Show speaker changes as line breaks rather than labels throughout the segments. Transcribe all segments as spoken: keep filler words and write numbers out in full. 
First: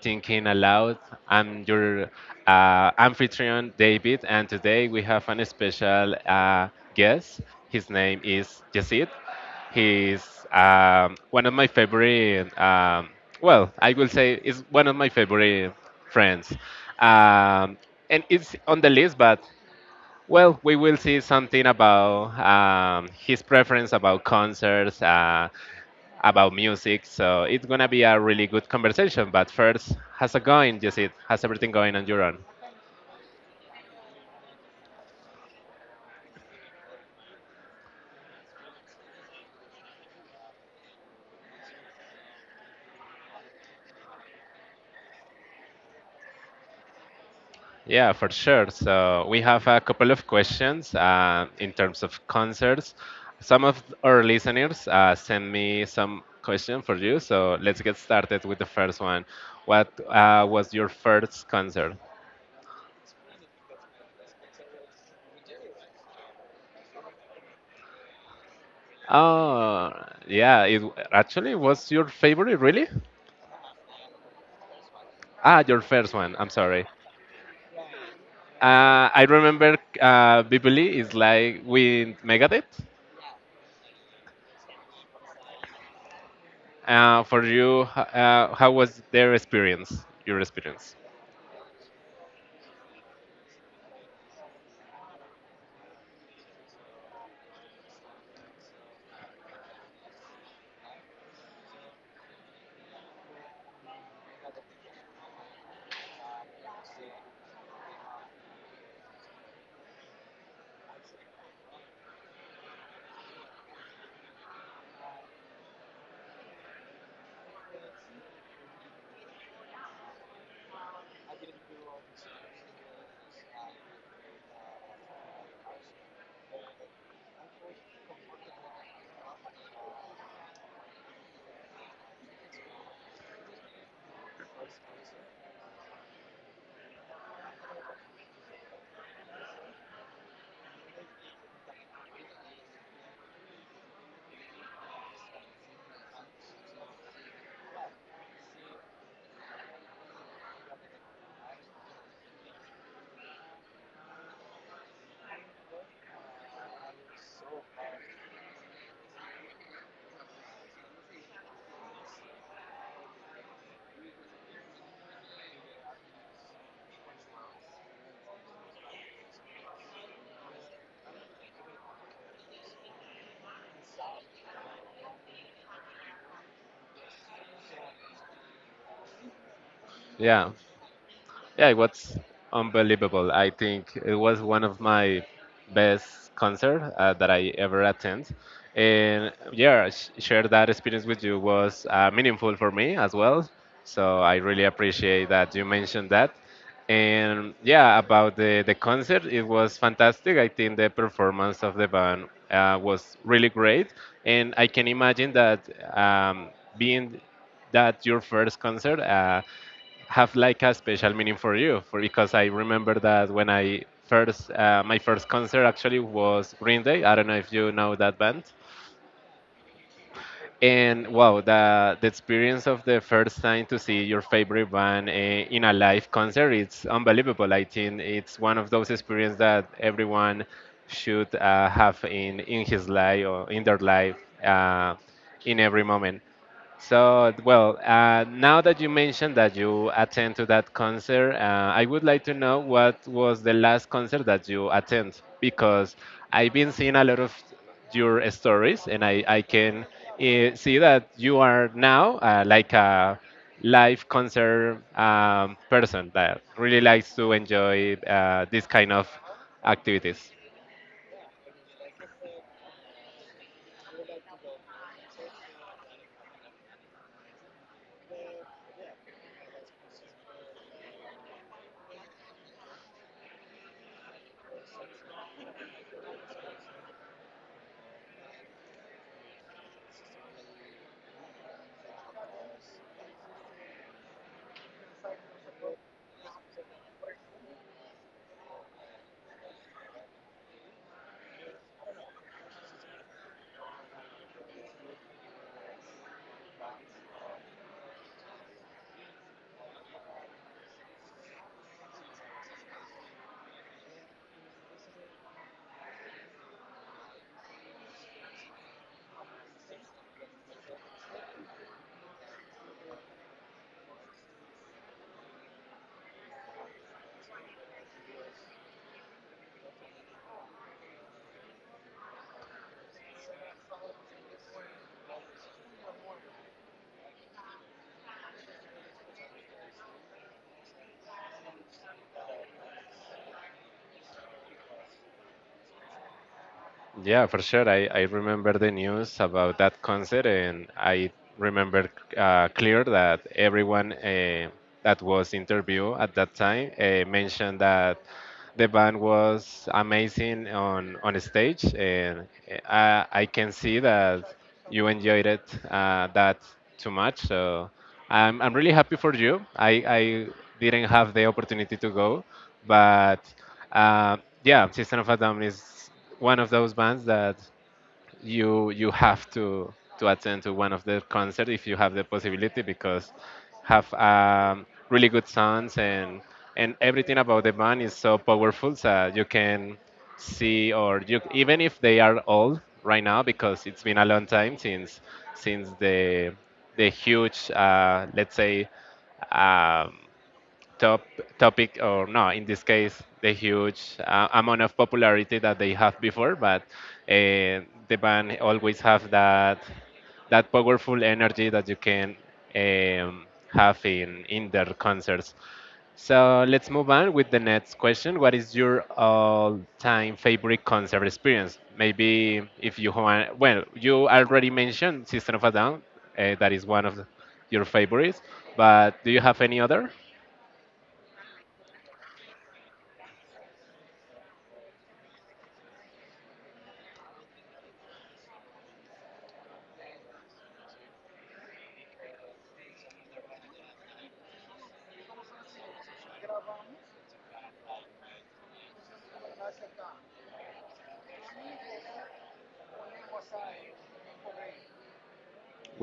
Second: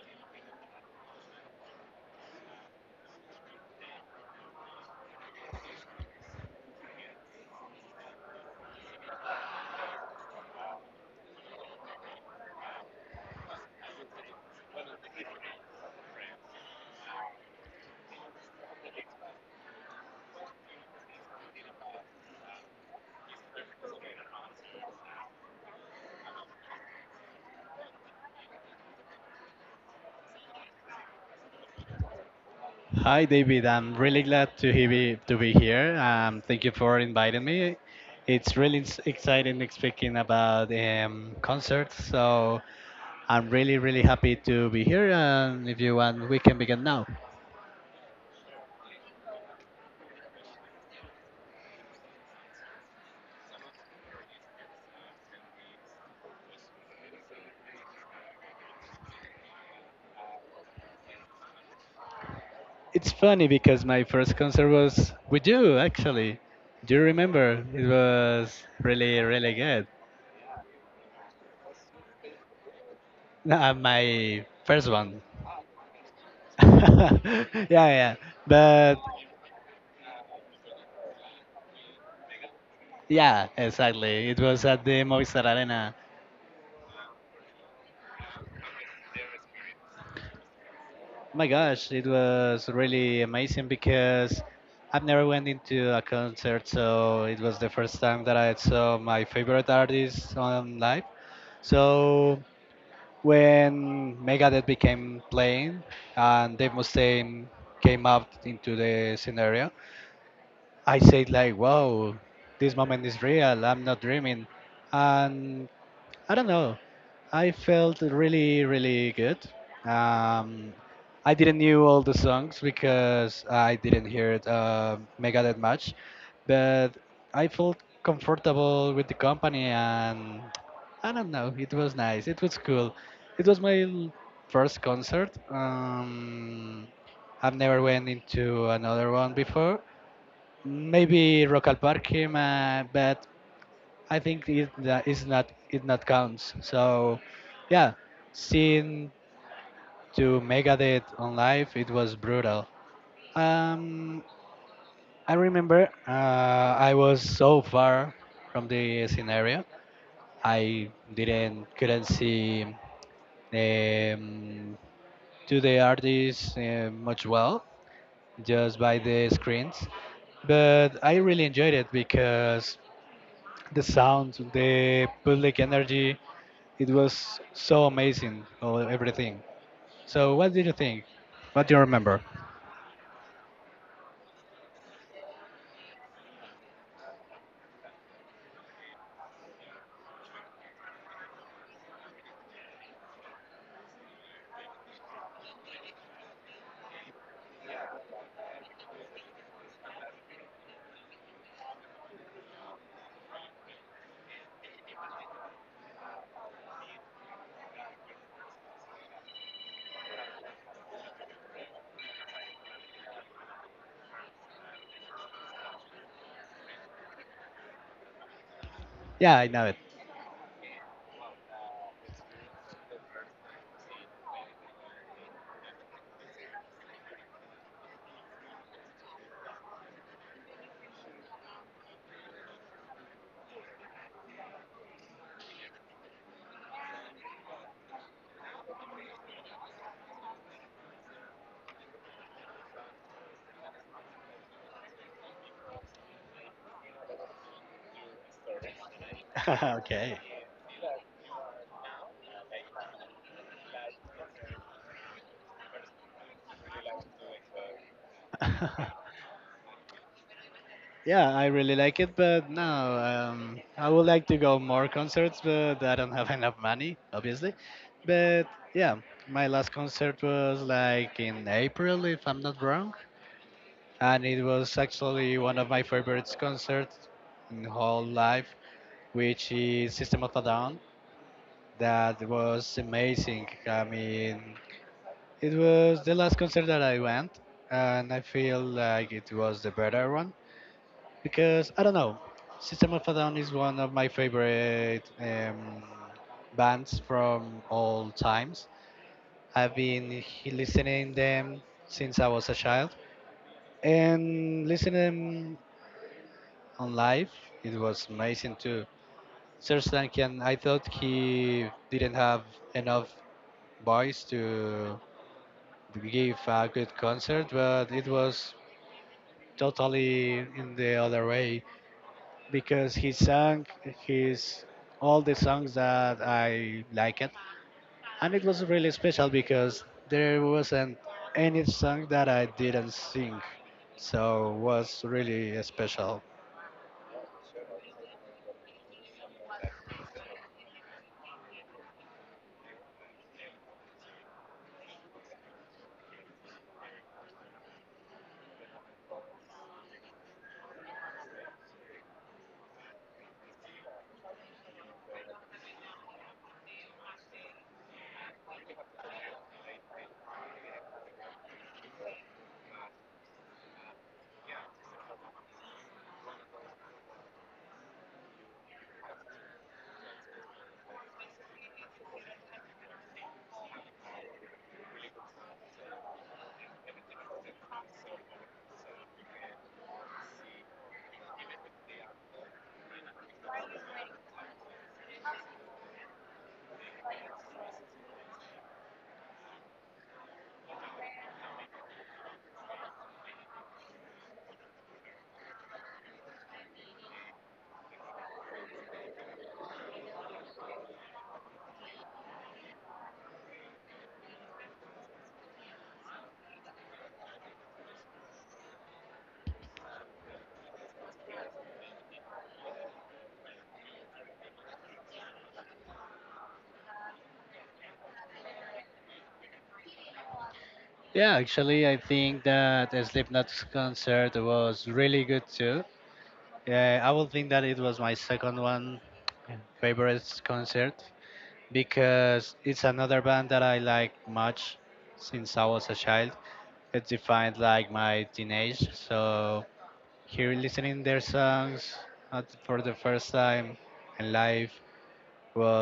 Thinking Aloud. I'm your uh, Amphitryon David, and today we have an special uh, guest. His name is Yesid. He's um, one of my favorite, um, well, I will say, is one of my favorite friends. Um, and it's on the list, but well, we will see something about um, his preference about concerts, uh, about music. So it's gonna be a really good conversation. But first, how's it going, Jesse? How's everything going on your end?
Hi, David. I'm really glad to be to be here. Um, thank you for inviting me. It's really s- exciting speaking about um, concerts, so I'm really really happy to be here. And if you want, we can begin now.
Yeah, for sure. So we have a couple of questions uh, in terms of concerts. Some of our listeners uh, sent me some question for you. So let's get started with the first one. What uh, was your first concert?
It's funny because my first concert was with you, actually. Do you remember? It was really really good.
Oh, yeah. It w- actually was your favorite, really?
Uh, my first one.
Ah, your first one. I'm sorry.
Yeah, yeah. But
Uh, I remember uh, Bibli is like with Megadeth.
yeah, exactly. It was at the Movistar Arena.
Uh, for you, h- uh, how was their experience? Your experience?
Oh my gosh, it was really amazing because I've never went into a concert, so it was the first time that I saw my favorite artist on live. So when Megadeth became playing and Dave Mustaine came up into the scenario, I said like, "Wow, this moment is real. I'm not dreaming." And I don't know. I felt really, really good. Um, I didn't knew all the songs because I didn't hear it uh, Megadeth much, but I felt comfortable with the company, and I don't know. It was nice. It was cool. It was my l- first concert. Um, I've never went into another one before. Maybe Rock al Parque, ma- but I think it that is not it not counts. So yeah, seeing to Megadeth on live it was brutal. Um, I remember uh, I was so far from the scenario, I didn't couldn't see um, to the artists uh, much well just by the screens, but I really enjoyed it because the sound, the public energy. It was so amazing, all, everything. So,
Yeah.
what did you think?
Yeah,
What
it
do you
was
remember?
unbelievable. I think it was one of my best concerts uh, that I ever attend. And yeah, sh- share that experience with you was uh, meaningful for me as well. So I really appreciate that you mentioned that. And yeah, about the, the concert, it was fantastic. I think the performance of the band uh, was really great. And I can imagine that um, being that your first concert, uh, have like a special meaning for you for because I remember that when I first uh, my first concert actually was Green Day. I don't know if you know that band.
Yeah, I know it.
And wow, the the experience of the first time to see your favorite band uh, in a live concert, it's unbelievable. I think it's one of those experiences that everyone should uh, have in in his life or in their life uh, in every moment. So, well, uh, now that you mentioned that you attend to that concert, uh, I would like to know what was the last concert that you attend because I've been seeing a lot of your stories and I, I can
Okay.
uh, see that you are now uh, like a live concert um, person that really likes to enjoy uh, this kind of activities.
Yeah, I really like it, but no, um, I would like to go more concerts, but I don't have enough money, obviously. But yeah, my last concert was like in April, if I'm not wrong, and it was actually one of my favorite concerts in whole life which is System of a Down. That was amazing. I mean, it was the last concert that I went, and I feel like it was the better one because I don't know. System of a Down is one of my favorite um, bands from all times. I've been he- listening to them since I was a child, and listening on live, it was amazing too. Serstankian, I thought he didn't have enough boys to give a good concert, but it was totally in the other way because he sang his all the songs that I liked, and it was really special because there wasn't any song that I didn't sing, so was really special.
Yeah, for sure. I, I remember the news about that concert, and I remember uh, clear that everyone uh, that was interviewed at that time uh, mentioned that the band was amazing on on stage, and uh, I, I can see that you enjoyed it uh, that too much. So I'm I'm really happy for you. I I didn't have the opportunity to go, but uh, yeah, System of a Down is one of those bands that you you have to to attend to one of their concerts if you have the possibility because have um, really good songs and and everything about the band is so powerful so you can see or you even if they are old right now because it's been a long time since since the the huge uh, let's say um, top topic, or no, in this case, the huge uh, amount of popularity that they have before, but uh, the band always have that that powerful energy that you can um, have in in their concerts. So let's move on with the next question. What is your all-time favorite concert experience? Maybe if you want, well, you already mentioned System of a Down, uh, that is one of the- your favorites, but do you have any other?
Yeah, actually, I think that Slipknot's concert was really good too. Yeah, I would think that it was my second one favorite concert, because it's another band that I like much since I was a child. It defined like my teenage. So here listening their songs at, for the first time in life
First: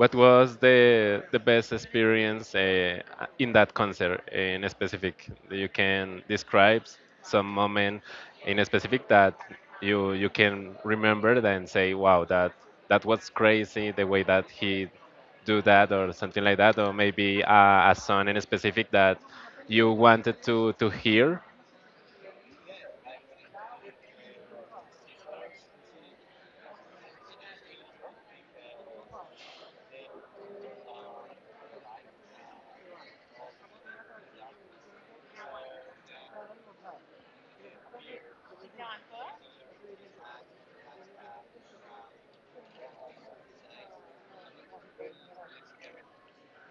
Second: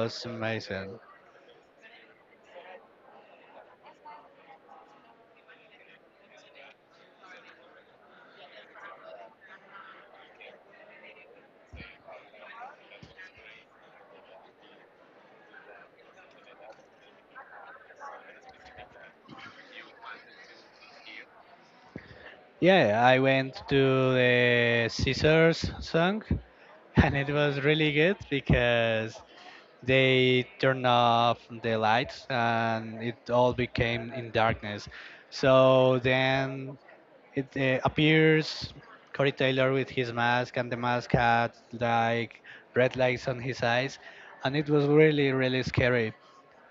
What was
amazing.
the the best experience uh, in that concert eh, in specific? You can describe some moment in specific that you you can remember it and say, "Wow, that that was crazy the way that he do that or something like that," or maybe uh, a song in specific that you wanted to to hear.
Yeah, I went to the Scissors song and it was really good because they turned off the lights and it all became in darkness. So then it uh, appears Corey Taylor with his mask, and the mask had like red lights on his eyes, and it was really, really scary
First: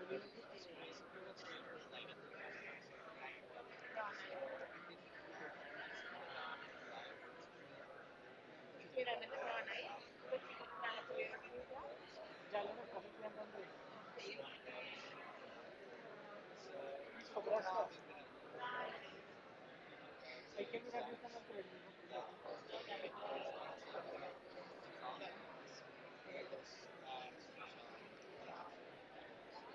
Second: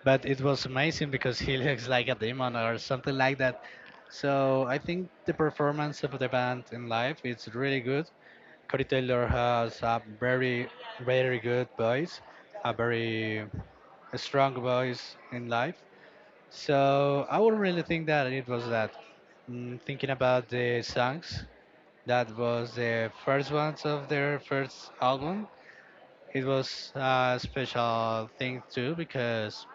but it was amazing because he looks like a demon or something like that. So I think the performance of the band in live is really good. Corey Taylor has a very, very good voice, a very strong voice in life. So I would really think that it was that. Mm, thinking about the songs, that was the first ones of their first album. It was a special thing too because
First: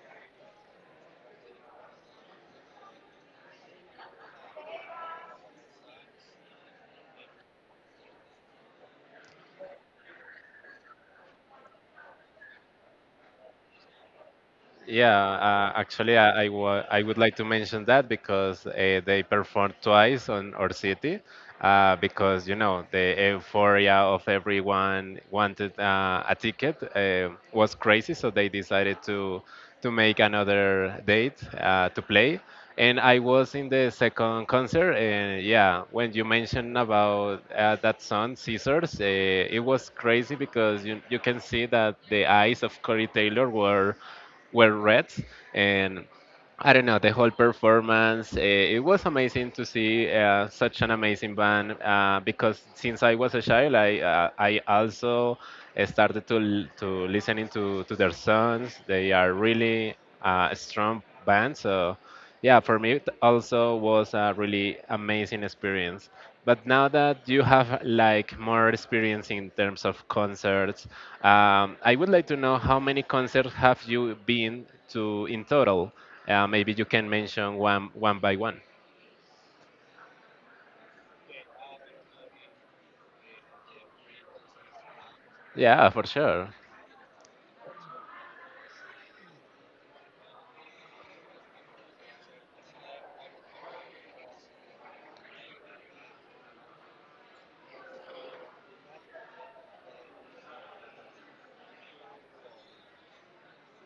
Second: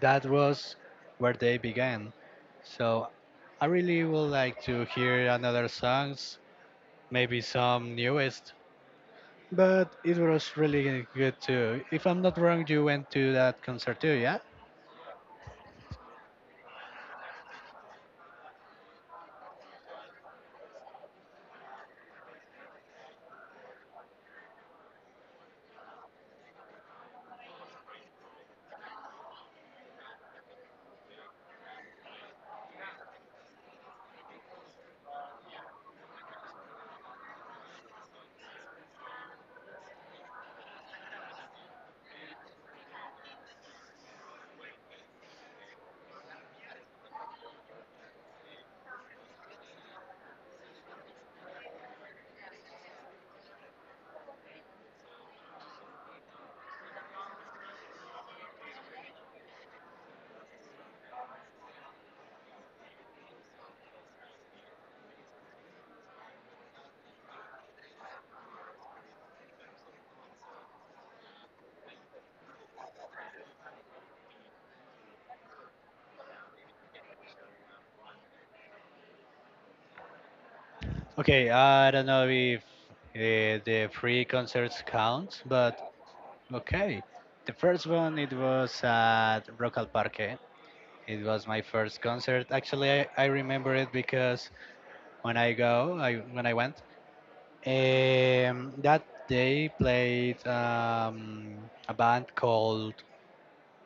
that was where they began. So I really would like to hear another songs, maybe some newest. But it was really good too. If I'm not wrong, you went to that concert too, yeah?
Yeah, uh, actually, I I wa- I would like to mention that because uh, they performed twice on our city, uh, because you know the euphoria of everyone wanted uh, a ticket uh, was crazy, so they decided to to make another date uh, to play. And I was in the second concert, and yeah, when you mentioned about uh, that song "Scissors," uh, it was crazy because you you can see that the eyes of Corey Taylor were were read and I don't know the whole performance. Uh, it was amazing to see uh, such an amazing band uh, because since I was a child, I uh, I also started to l- to listening to to their songs. They are really uh, a strong band, so. Yeah, for me it also was a really amazing experience. But now that you have like more experience in terms of concerts, um, I would like to know how many concerts have you been to in total? Uh, maybe you can mention one one by one.
Okay, I don't know if uh, the free concerts count,
Yeah,
but
for sure.
okay. The first one it was at Rock al Parque. It was my first concert. Actually, I, I remember it because when I go, I when I went, Um, that they played um, a band called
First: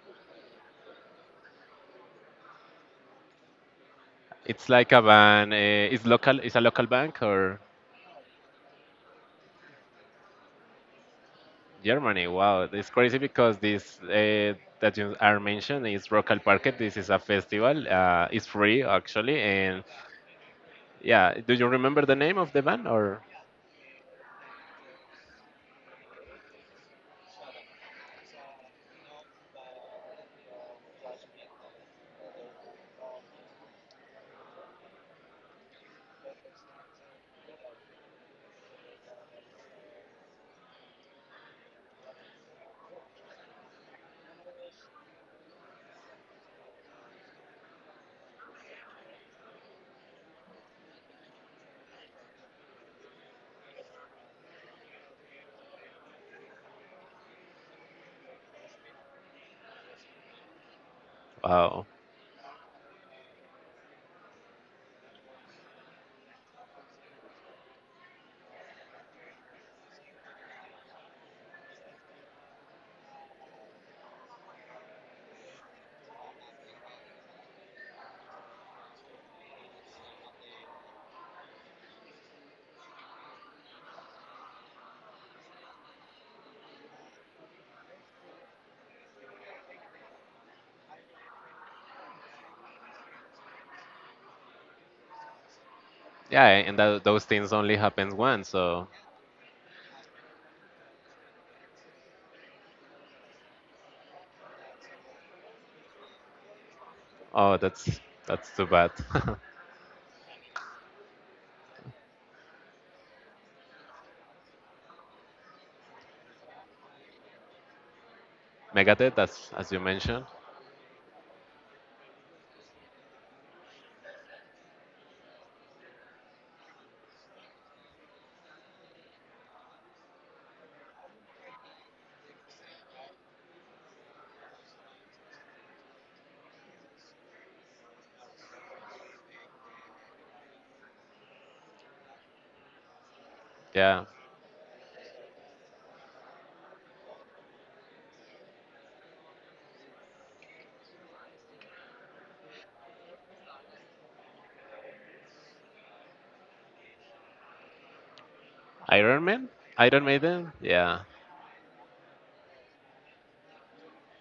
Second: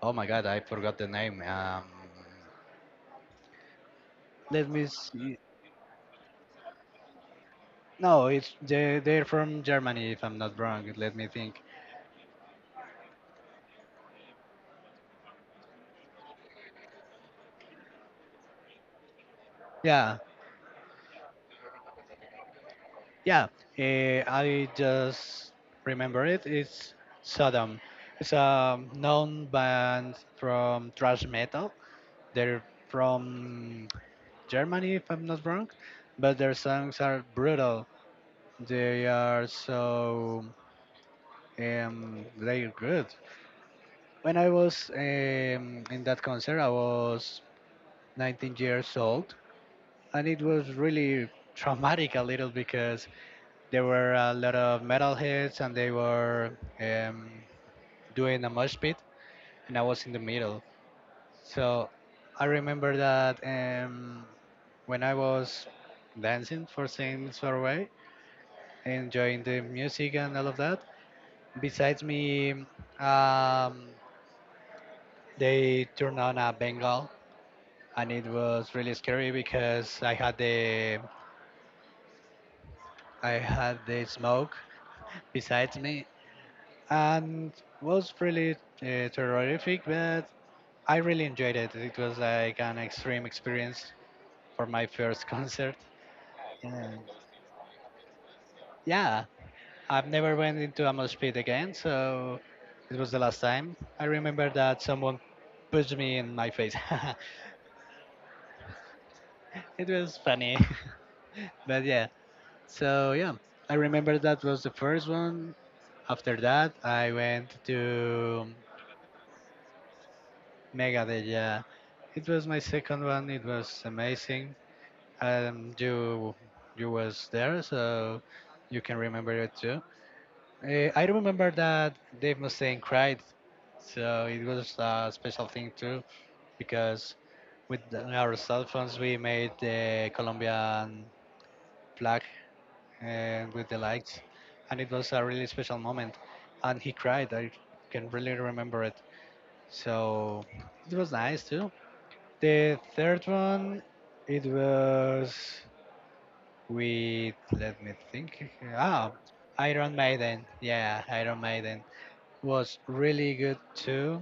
oh my god, I forgot the name. Um,
It's
let me
like a
see.
band. Uh, it's local. It's a local bank or
No, it's they, they're from Germany if I'm not wrong. Let me think.
Germany. Wow, it's crazy because this uh, that you are mentioned is Rock al Parque. This is a festival. Uh, it's free actually, and
Yeah,
yeah, do you remember the name of the band or
yeah. eh, I just remember it. It's Sodom. It's a known band from thrash metal. They're from Germany if I'm not wrong, but their songs are brutal. They are so um, they're good. When I was um, in that concert, I was nineteen years old, and it was really traumatic a little because there were a lot of metalheads and they were um, doing a mosh pit, and I was in the middle.
oh
So I remember that um, when I was dancing for Saints Away, enjoying the music and all of that, besides me, um, they turned on a Bengal, and it was really scary because I had the I had the smoke besides me, and was really uh, terrific. But I really enjoyed it. It was like an extreme experience for my first concert.
yeah and tho-
And
those things only happens once so
yeah, I've never went into a mosh pit again, so it was the last time. I remember that someone pushed me in my face.
oh that's that's too bad.
It was funny. But yeah, so yeah, I remember that was the first one. After that, I went to
megadeth, that's as you mentioned,
Megadeth. Yeah, it was my second one. It was amazing. Um, you you was there, so you can remember it too. Uh, I remember that Dave Mustaine cried, so it was a special thing too because with the- our cell phones we made the Colombian flag uh, with the
yeah,
lights, and it was a really special moment. And he cried. I can really remember it. So it was nice too. The third one, it was with let me think. Ah,
iron man,
Iron
iron
Maiden.
maiden,
Yeah,
yeah,
Iron Maiden was really good too.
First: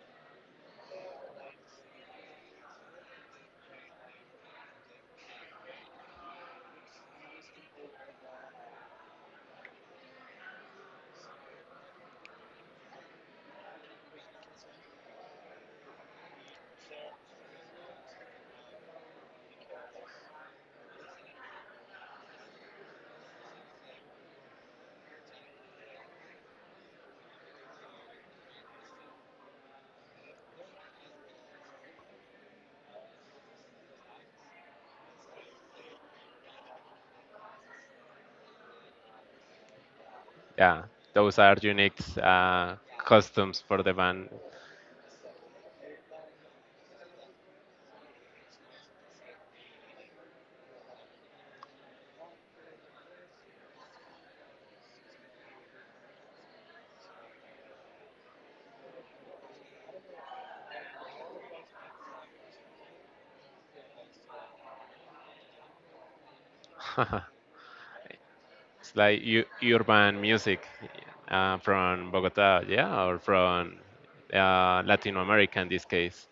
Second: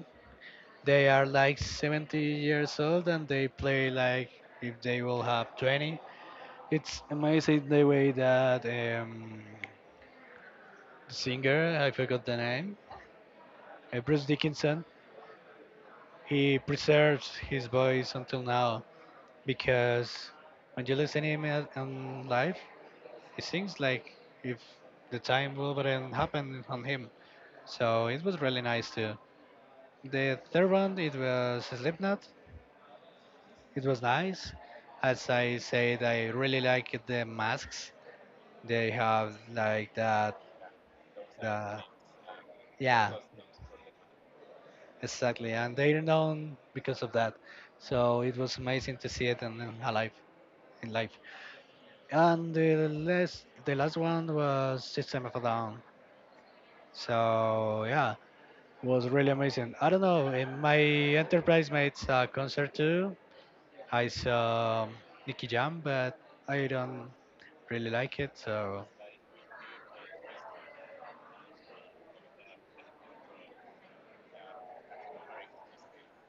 They are like seventy years old and they play like if they will have twenty. It's amazing the way that um, singer, I forgot the name, uh, Bruce Dickinson, he preserves his voice until now because when you listen to him at- on live, he sings like if the time wouldn't happen on him. So it was really nice too. The third one, it was Slipknot. It was nice. As I said, I really like the masks. They have like that,
yeah those are
uh,
unique uh,
yeah,
customs for the band.
exactly, and they're known because of that. So it was amazing to see it in, in alive in life. And the last the last one was System of a Down. So yeah, it was really amazing. I don't know. In my enterprise mates uh, concert too, I saw Nicky Jam, but I don't really like it. So
it's like u- urban music uh, from Bogota, yeah, or from uh, Latin America in this case,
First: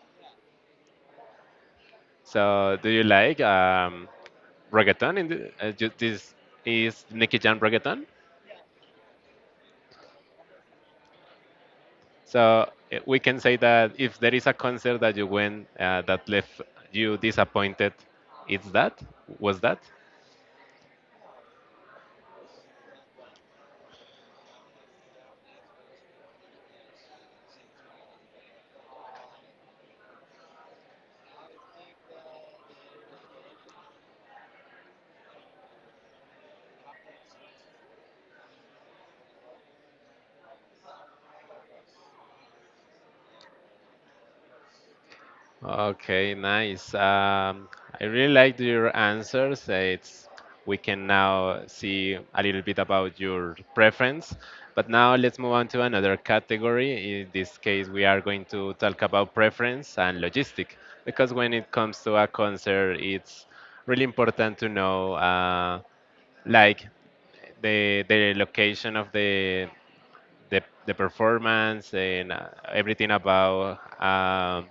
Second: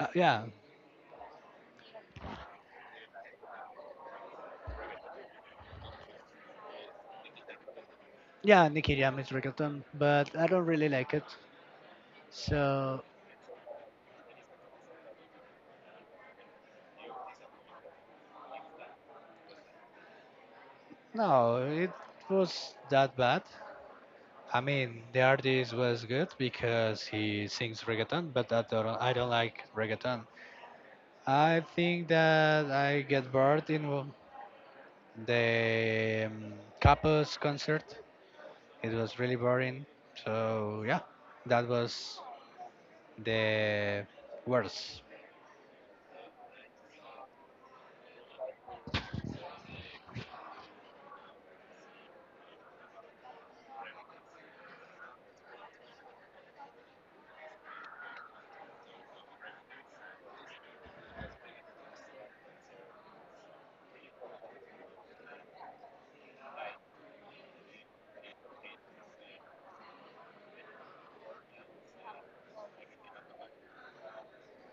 uh, yeah,
so do you like um, reggaeton in the, uh, ju- this is Nicky Jam reggaeton.
yeah, Nicky Jam is reggaeton, but I don't really like it.
So eh,
So
we can say that if there is a concert that you went uh, that left you disappointed, it's that was that.
no, it was that bad. I mean, the artist was good because he sings reggaeton, but I don't, I don't like reggaeton. I think that I get bored in w- the um, Capos concert. It was really boring. So yeah, that was the worst.
Okay, nice. Um, I really liked your answers. Uh, It's we can now see a little bit about your preference. But now let's move on to another category. In this case, we are going to talk about preference and logistic because when it comes to a concert, it's really important to know uh, like the the location of the the, the performance and uh, everything about um,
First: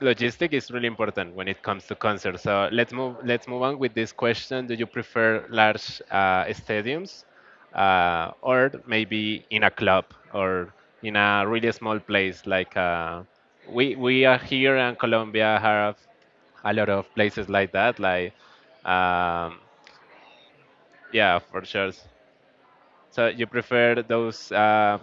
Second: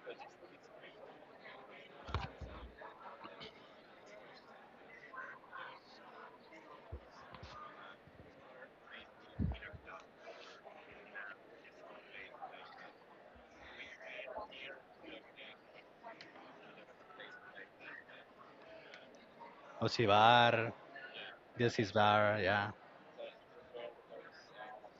logistic is really important when it comes to concerts. So let's move let's move on with this question. Do you prefer large uh, stadiums, uh, or maybe in a club or in a really small place? Like uh, we we are here in Colombia have a lot of places like that. Like um,
Osibar,
yeah, for
this
sure.
is bar, yeah.
So you prefer those uh,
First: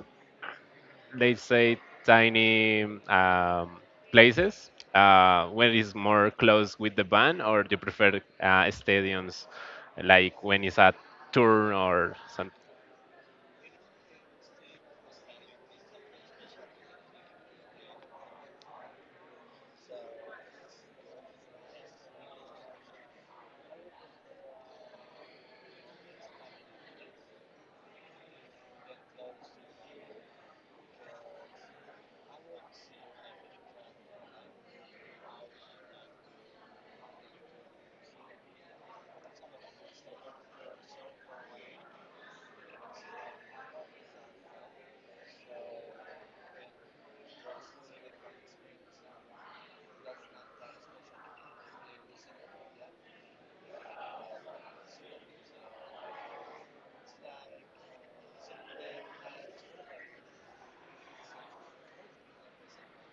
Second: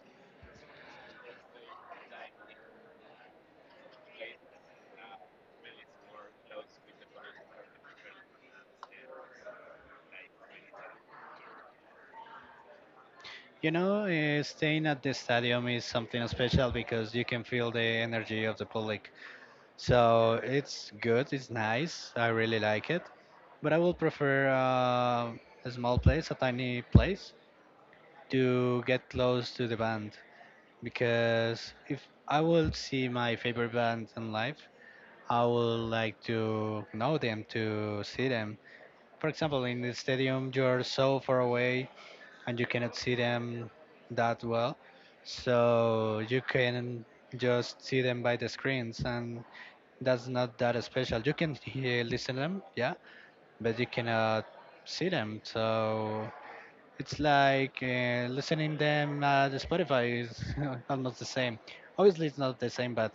they say tiny um, places uh, when it's more close with the band, or do you prefer uh, stadiums like when it's a tour or something?
You know, uh, staying at the stadium is something special because you can feel the energy of the public. So it's good, it's nice. I really like it. But I will prefer uh, a small place, a tiny place, to get close to the band. Because if I will see my favorite band in live, I would like to know them, to see them. For example, in the stadium, you're so far away and you cannot see them that well. So you can just see them by the screens and that's not that special. You can hear, listen them, yeah, but you cannot see them. So it's like uh, listening them at Spotify is almost the same. Obviously, it's not the same, but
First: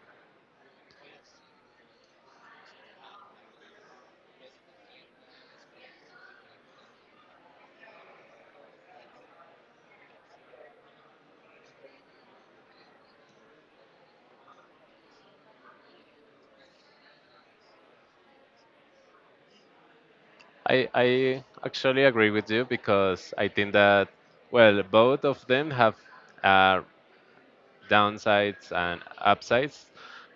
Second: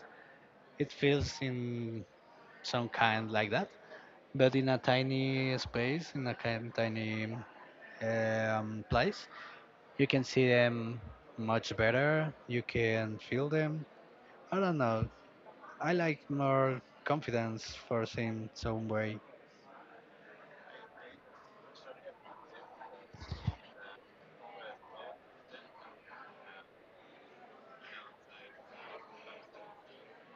it feels in some kind like that. But in a tiny space, in a kind tiny um, place, you can see them much better. You can feel them. I don't know. I like more confidence for seeing some way.
I, I actually agree with you because I think that, well, both of them have uh, downsides and upsides.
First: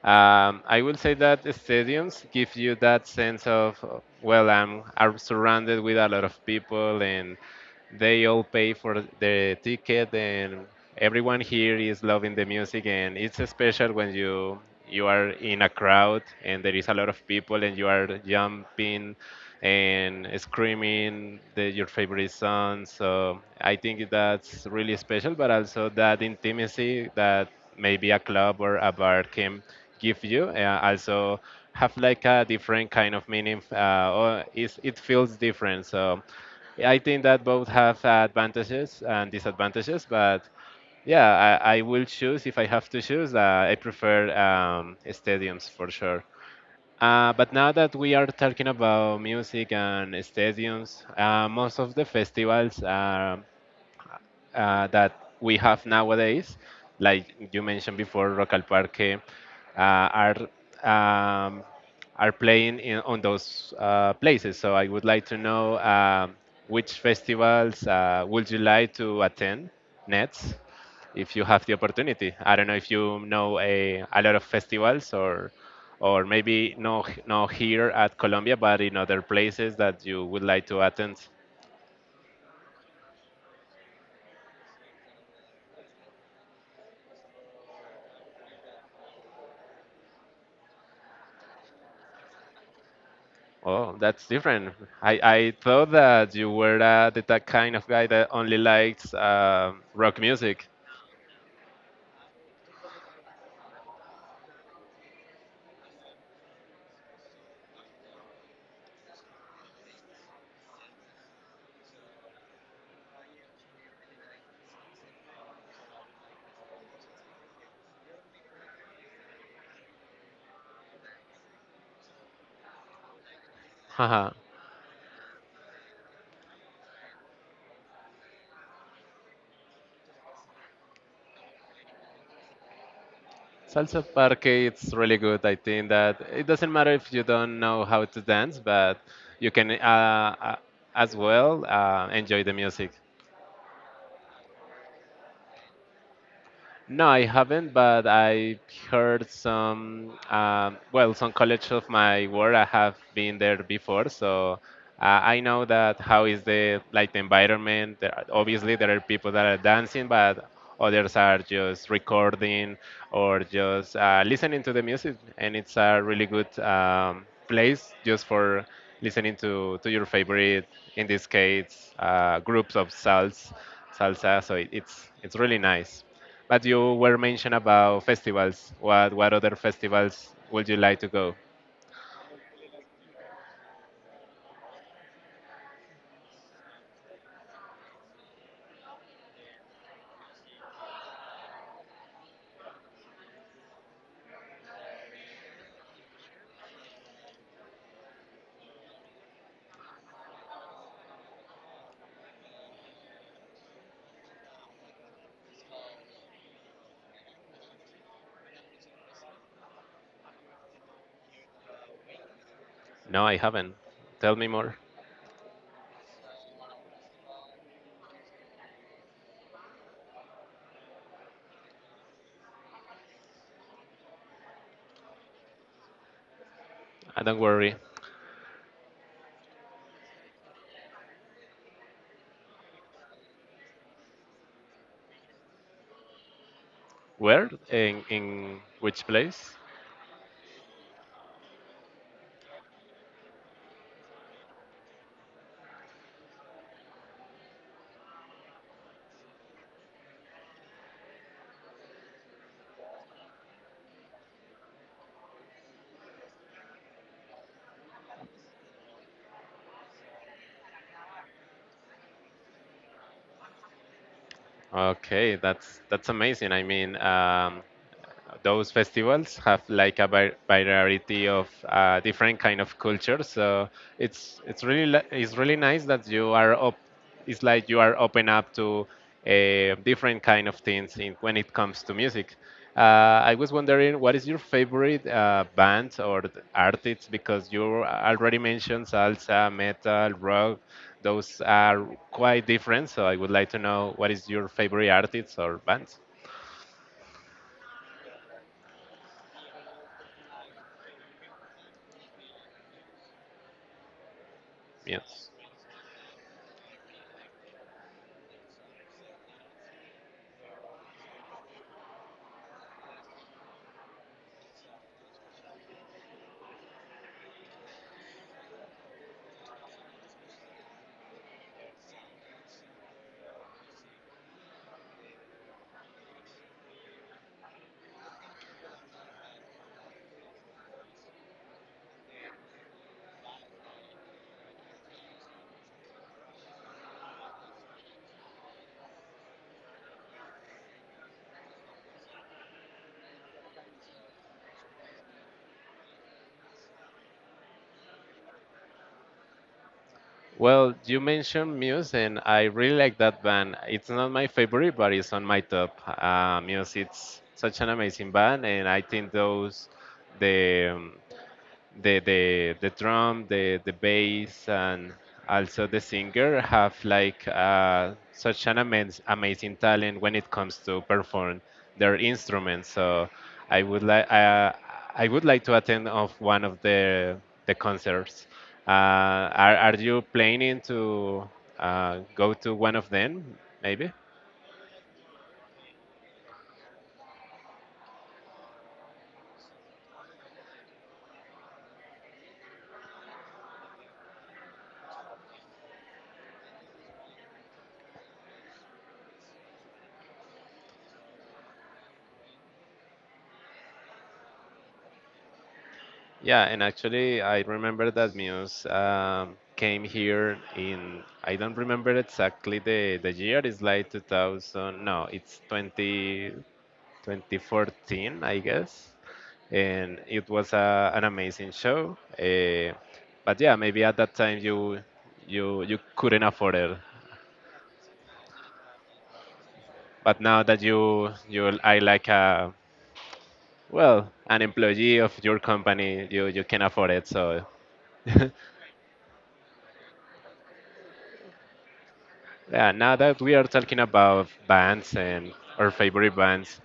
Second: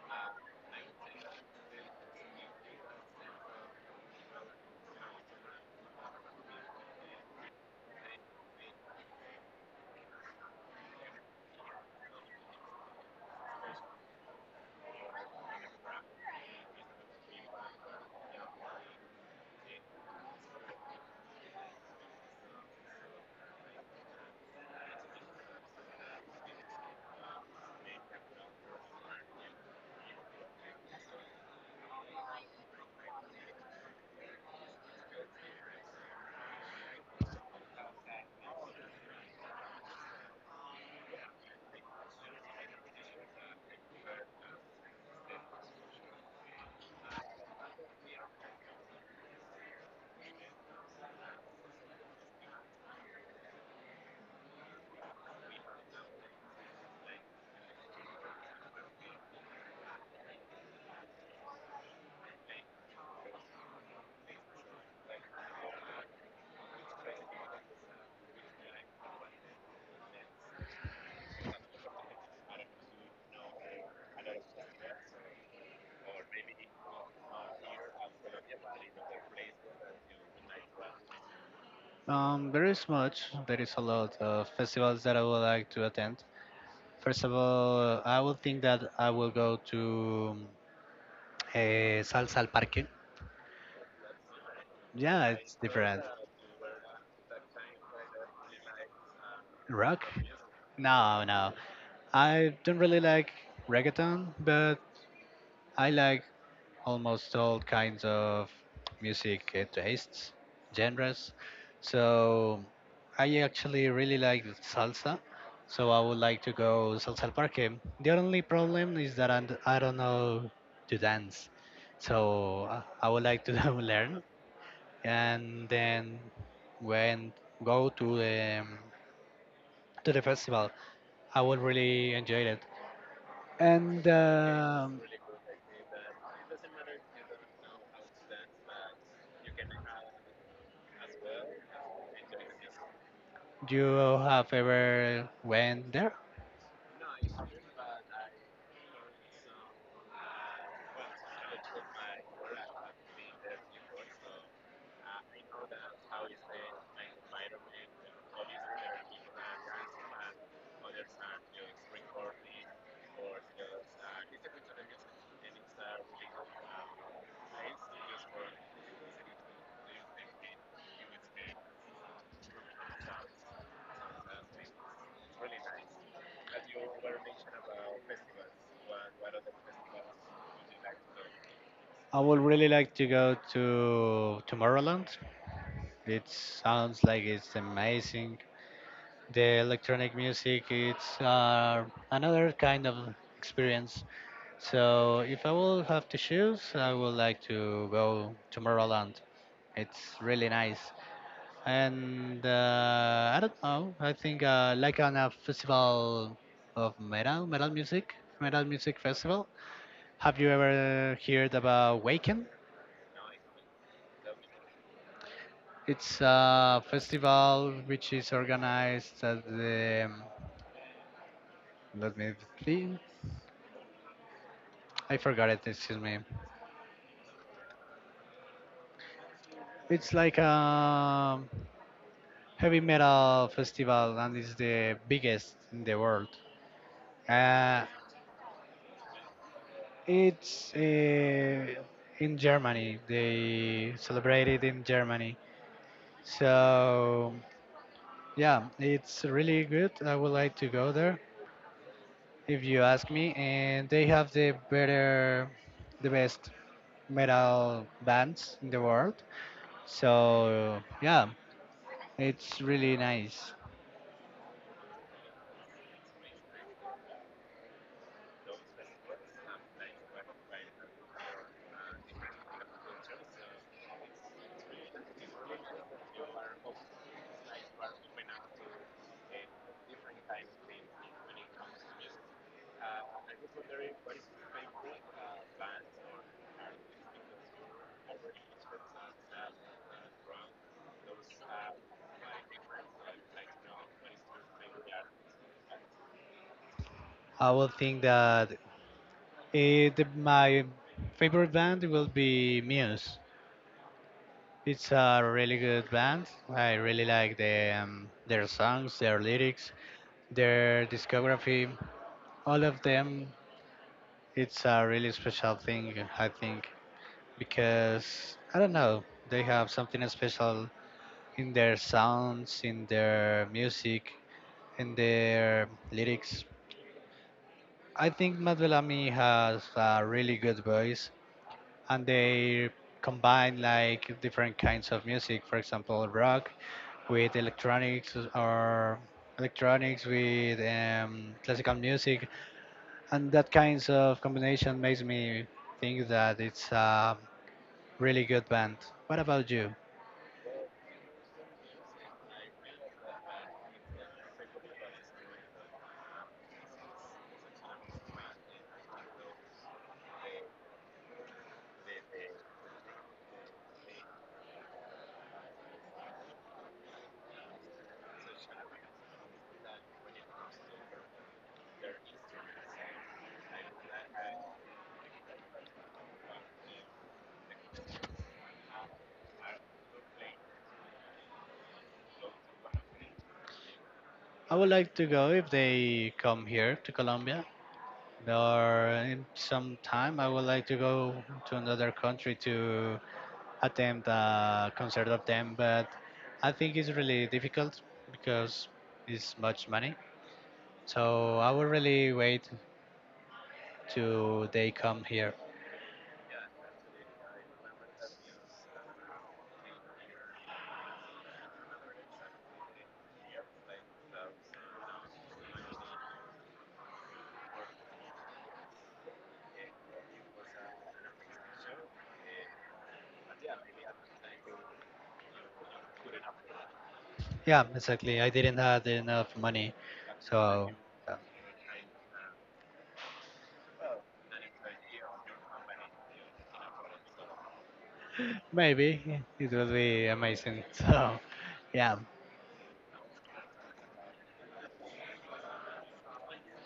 Um, I will say that the stadiums give you that sense of, uh, well, I'm, I'm surrounded with a lot of people and they all pay for the ticket and everyone here is loving the music and it's special when you you are in a crowd and there is a lot of people and you are jumping and screaming the, your favorite song. So I think that's really special, but also that intimacy that maybe a club or a bar can give you uh, also have like a different kind of meaning uh, or is, it feels different. So I think that both have advantages and disadvantages, but yeah, I, I will choose if I have to choose. Uh, I prefer um, stadiums for sure. Uh, but now that we are talking about music and stadiums, uh, most of the festivals are uh, that we have nowadays, like you mentioned before, Rock Parque, uh, are um, are playing in, on those uh, places. So I would like to know um which festivals uh, would you like to attend next, if you have the opportunity. I don't know if you know a, a lot of festivals or or maybe no no here at Colombia, but in other places that you would like to attend.
Um, there is much. There is a lot of festivals that I would like to attend. First of all, I would think that I will go to um, eh, Salsa al Parque.
Oh, that's different. I,
Yeah,
I
it's
thought
different.
that you were uh, the that kind of guy that only likes um
Rock?
rock music.
No, no. I don't really like reggaeton, but I like almost all kinds of music uh, tastes, genres. So I actually really like salsa. So I would like to go salsa al parque. The only problem is that I'm, I do not know to dance. So uh, I would like to learn
Haha.
and then when go to the to the festival, I would really enjoy it.
Salsa
And
parque, it's
um,
really good. I think that it doesn't matter if you don't know how to dance, but you can uh, uh, as well uh, enjoy the music.
you have ever went there?
No, I haven't, but I heard some, um, well, some colleagues of my work. I have been there before, so uh, I know that how is the like the environment. There are, obviously, there are people that are dancing, but others are just recording or just uh, listening to the music, and it's a really good um, place just for listening to to your favorite, in this case, uh, groups of salsa, salsa. So it, it's it's really nice. But you were mentioned about festivals. What what other festivals would you like to go?
I would really like to go to Tomorrowland. It sounds like it's amazing. The electronic music, it's uh, another kind of experience. So if I will have to choose, I would like to go to Tomorrowland. It's really nice. And uh, I don't know. I think uh, like on a festival of metal, metal music, metal music festival. Have you ever heard about Wacken?
No, I haven't. Tell me more.
It's a festival which is organized at the. Let me think. I forgot it. Excuse me.
I don't worry.
It's like a heavy metal festival, and it's the biggest in the world.
Where
Uh,
in in which place?
It's uh, in Germany. They celebrate it in Germany. So, yeah, it's really good. I would like to go there if you ask me. And they have the better, the best metal bands in the world. So, yeah, it's really nice.
Okay, that's that's amazing. I mean, um, those festivals have like a vi- variety of uh, different kind of cultures. So it's it's really li- it's really nice that you are up. It's like you are open up to uh, different kind of things in, when it comes to music. Uh, I was wondering what is your favorite uh, band or th- artist, because you already mentioned salsa, metal, rock. Those are quite different. So I would like to know what is your favorite artist or band.
I would think that eh, the, my favorite band will be Muse. It's a
Yes.
really good band. I really like the, um, their songs, their lyrics, their discography. All of them, it's a really special thing, I think, because I don't know, they have something special in their sounds, in their music, in their lyrics. I think Matt Bellamy has a really good voice, and they combine like different kinds of music, for example, rock with electronics, or electronics with um, classical music, and that kinds of combination makes me think that it's a really good band. What about you?
Well, you mentioned Muse, and I really like that band. It's not my favorite, but it's on my top. Uh, Muse, it's such an amazing band, and I think those the um, the the the drum, the the bass, and also the singer have like uh, such an amaz- amazing talent when it comes to perform their instruments. So I would like uh, I would like to attend of one of the the concerts. Uh, are are you planning to uh, go to one of them? Maybe.
I would like to go if they come here to Colombia, or in some time I would like to go to another country to attempt a concert of them, but I think it's really difficult because it's much money. So I will really wait till they come here.
Yeah, and actually, I remember that Muse um, came here in, I don't remember exactly the, the year, it's like two thousand, no, it's twenty, twenty fourteen, I guess. And it was a, an amazing show. Uh, but yeah, maybe at that time you you you couldn't afford it.
Yeah, exactly. I didn't have enough money,
But now that
so uh,
you you are like a well an employee of your company, you you can afford it. So
maybe it will be amazing. So yeah,
Yeah, now that we are talking about bands and our favorite bands,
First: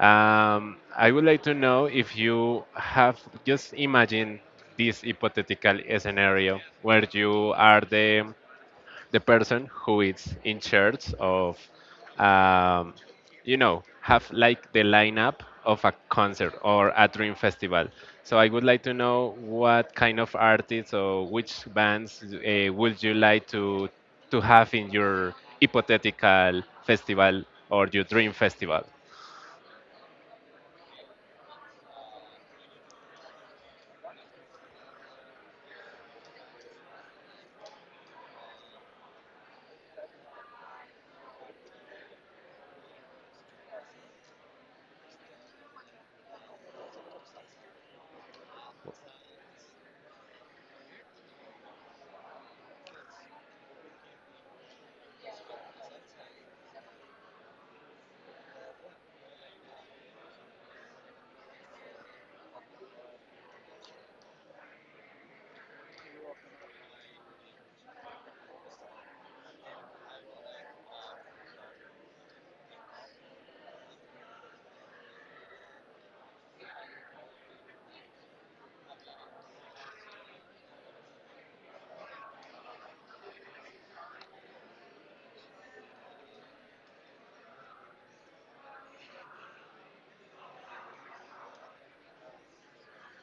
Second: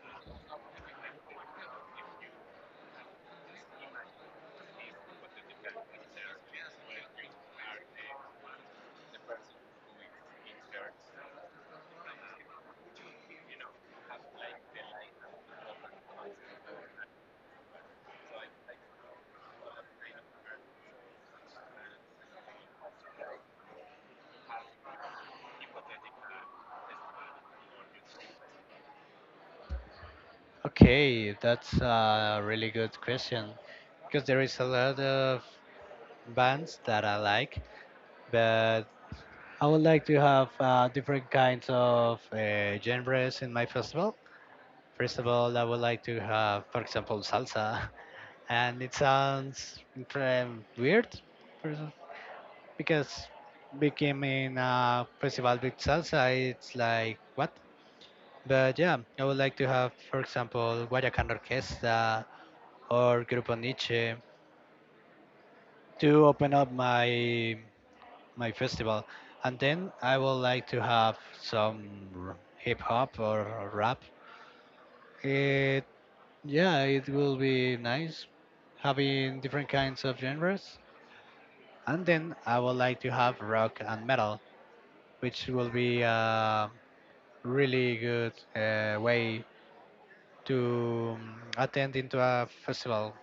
um, I would like to know if you have, just imagine this hypothetical scenario where you are the the person who is in charge of, um, you know, have like the lineup of a concert or a dream festival. So I would like to know what kind of artists or which bands uh, would you like to to have in your hypothetical festival or your dream festival.
okay, that's a really good question because there is a lot of bands that I like, but I would like to have uh, different kinds of uh, genres in my festival. First of all, I would like to have, for example, salsa, and it sounds um, weird for some- because becoming a festival with salsa, it's like what? But yeah, I would like to have, for example, Guayacan Orquesta or Grupo Nietzsche to open up my my festival. And then I would like to have some r- hip hop or rap. It, yeah, it will be nice having different kinds of genres. And then I would like to have rock and metal, which will be a really good uh, way to um, attend into a festival.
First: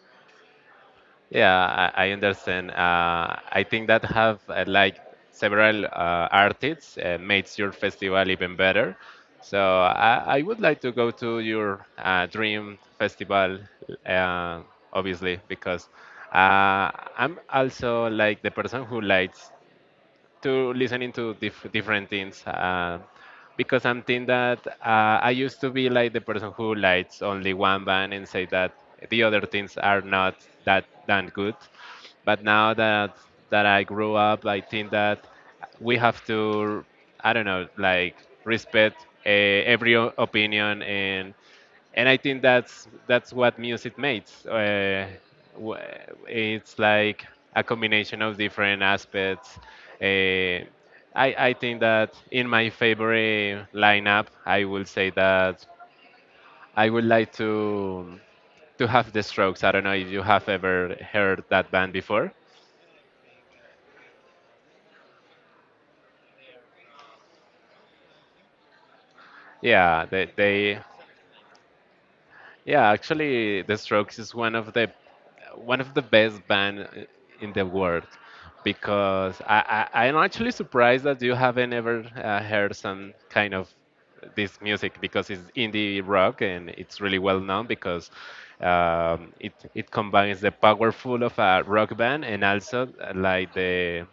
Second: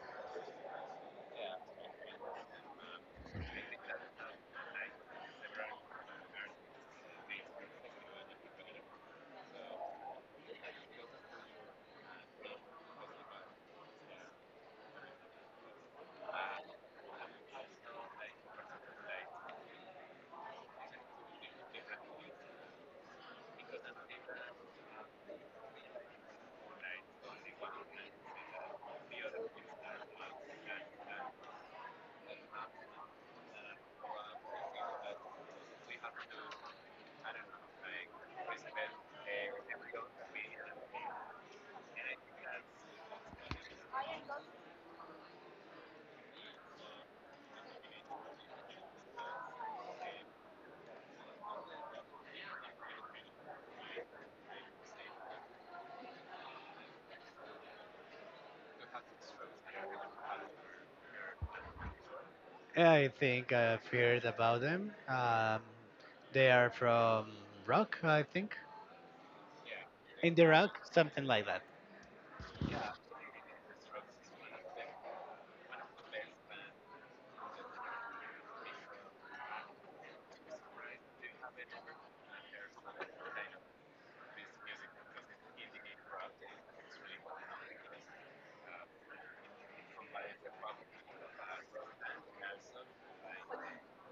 Yeah, I, I understand. Uh, I think that have uh, like several uh, artists uh, makes your festival even better. So I, I would like to go to your uh, dream festival, uh, obviously, because uh, I'm also like the person who likes to listening to diff- different things uh, because I'm think that uh, I used to be like the person who likes only one band and say that the other things are not that that good. But now that that I grew up, I think that we have to, I don't know, like respect uh, every o- opinion, and and I think that's that's what music makes. Uh, wh- it's like a combination of different aspects. Uh, I I think that in my favorite lineup, I will say that I would like to to have the Strokes. I don't know if you have ever heard that band before.
Yeah, I think I've heard about them. Um, they are from rock, I think.
Yeah, they
In the
they
rock, something like that.
Yeah, actually, The Strokes is one of the one of the best band i- in the world, because I, I I'm actually surprised that you haven't ever uh, heard some kind of this music, because it's indie rock and it's really well known because um, it it combines the powerful of a rock band and also uh, like the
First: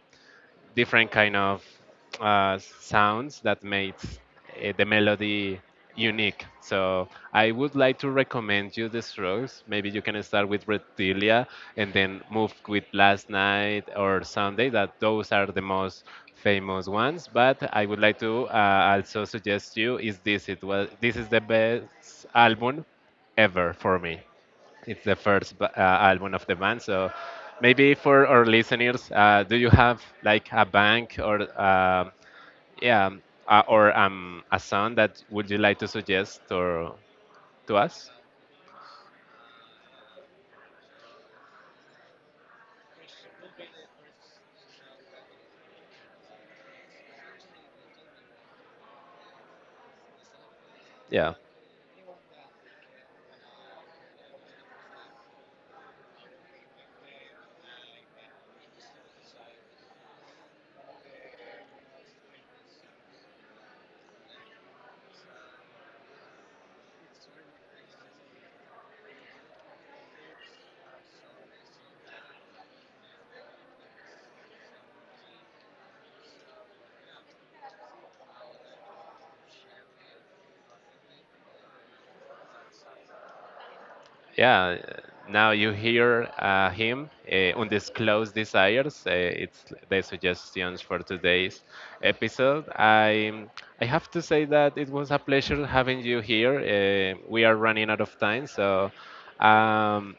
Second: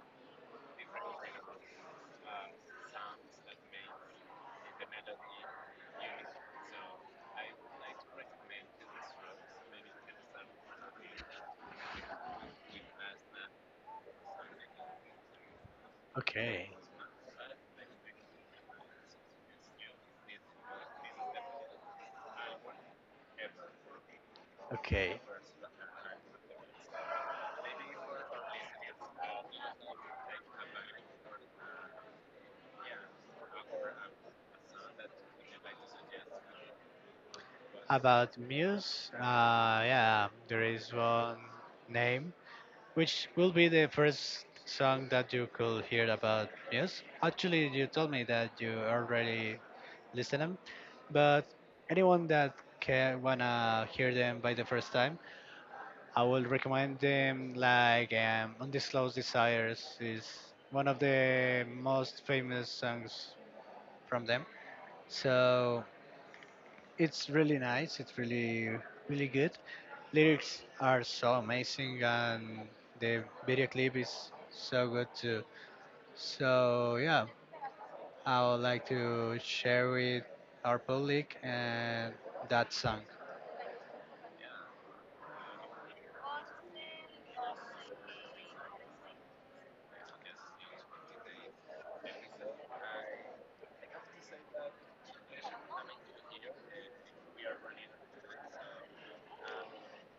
different kind of uh, sounds that made uh, the melody unique. So I would like to recommend you the Strokes. Maybe you can start with Reptilia and then move with Last Night or Sunday. That those are the most
Okay,
famous ones. But I would like to uh, also suggest you is this. It was, this is the best album ever for me. It's the
okay.
first ba- uh, album of the band. So maybe for our listeners, uh, do you have like a band or uh, yeah, um, uh, or um, a song that would you like to suggest or to us?
About Muse, uh, yeah, there is one name, which will be the first song that you could hear about Muse. Actually, you told me that you already listen them,
Yeah,
but anyone that can wanna hear them by the first time, I will recommend them. Like um, "Undisclosed Desires" is one of the most famous songs from them. So it's really nice. It's really, really good. Lyrics are so amazing, and the video clip is so good too. So yeah, I would like to share with our public and that song.
yeah. uh, Now you hear uh, him, uh, "Undisclosed Desires." Uh, it's the suggestions for today's episode. I I have to say that it was a pleasure having you here. Uh, we are running out of time, so um,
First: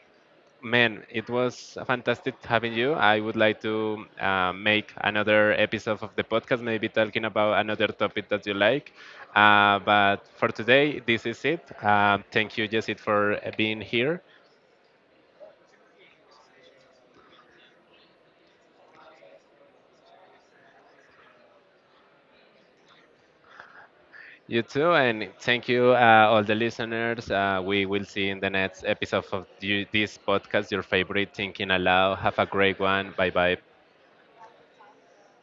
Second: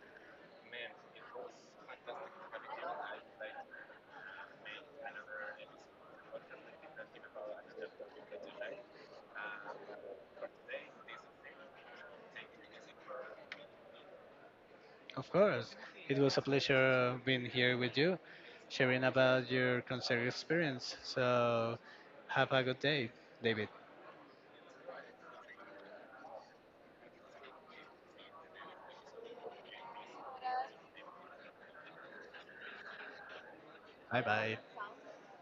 man, it was fantastic having you. I would like to uh, make another episode of the podcast, maybe talking about another topic that you like. Uh, but for today, this is it. Um, thank you, Jesse, for being here.
Of course, it was a pleasure being here with you, sharing about your concert experience. So have a good day, David.
You too, and thank you, uh, all the listeners. Uh, we will see in the next episode of you, this podcast, your favorite Thinking Aloud. Have a great one. Bye bye.
Bye bye.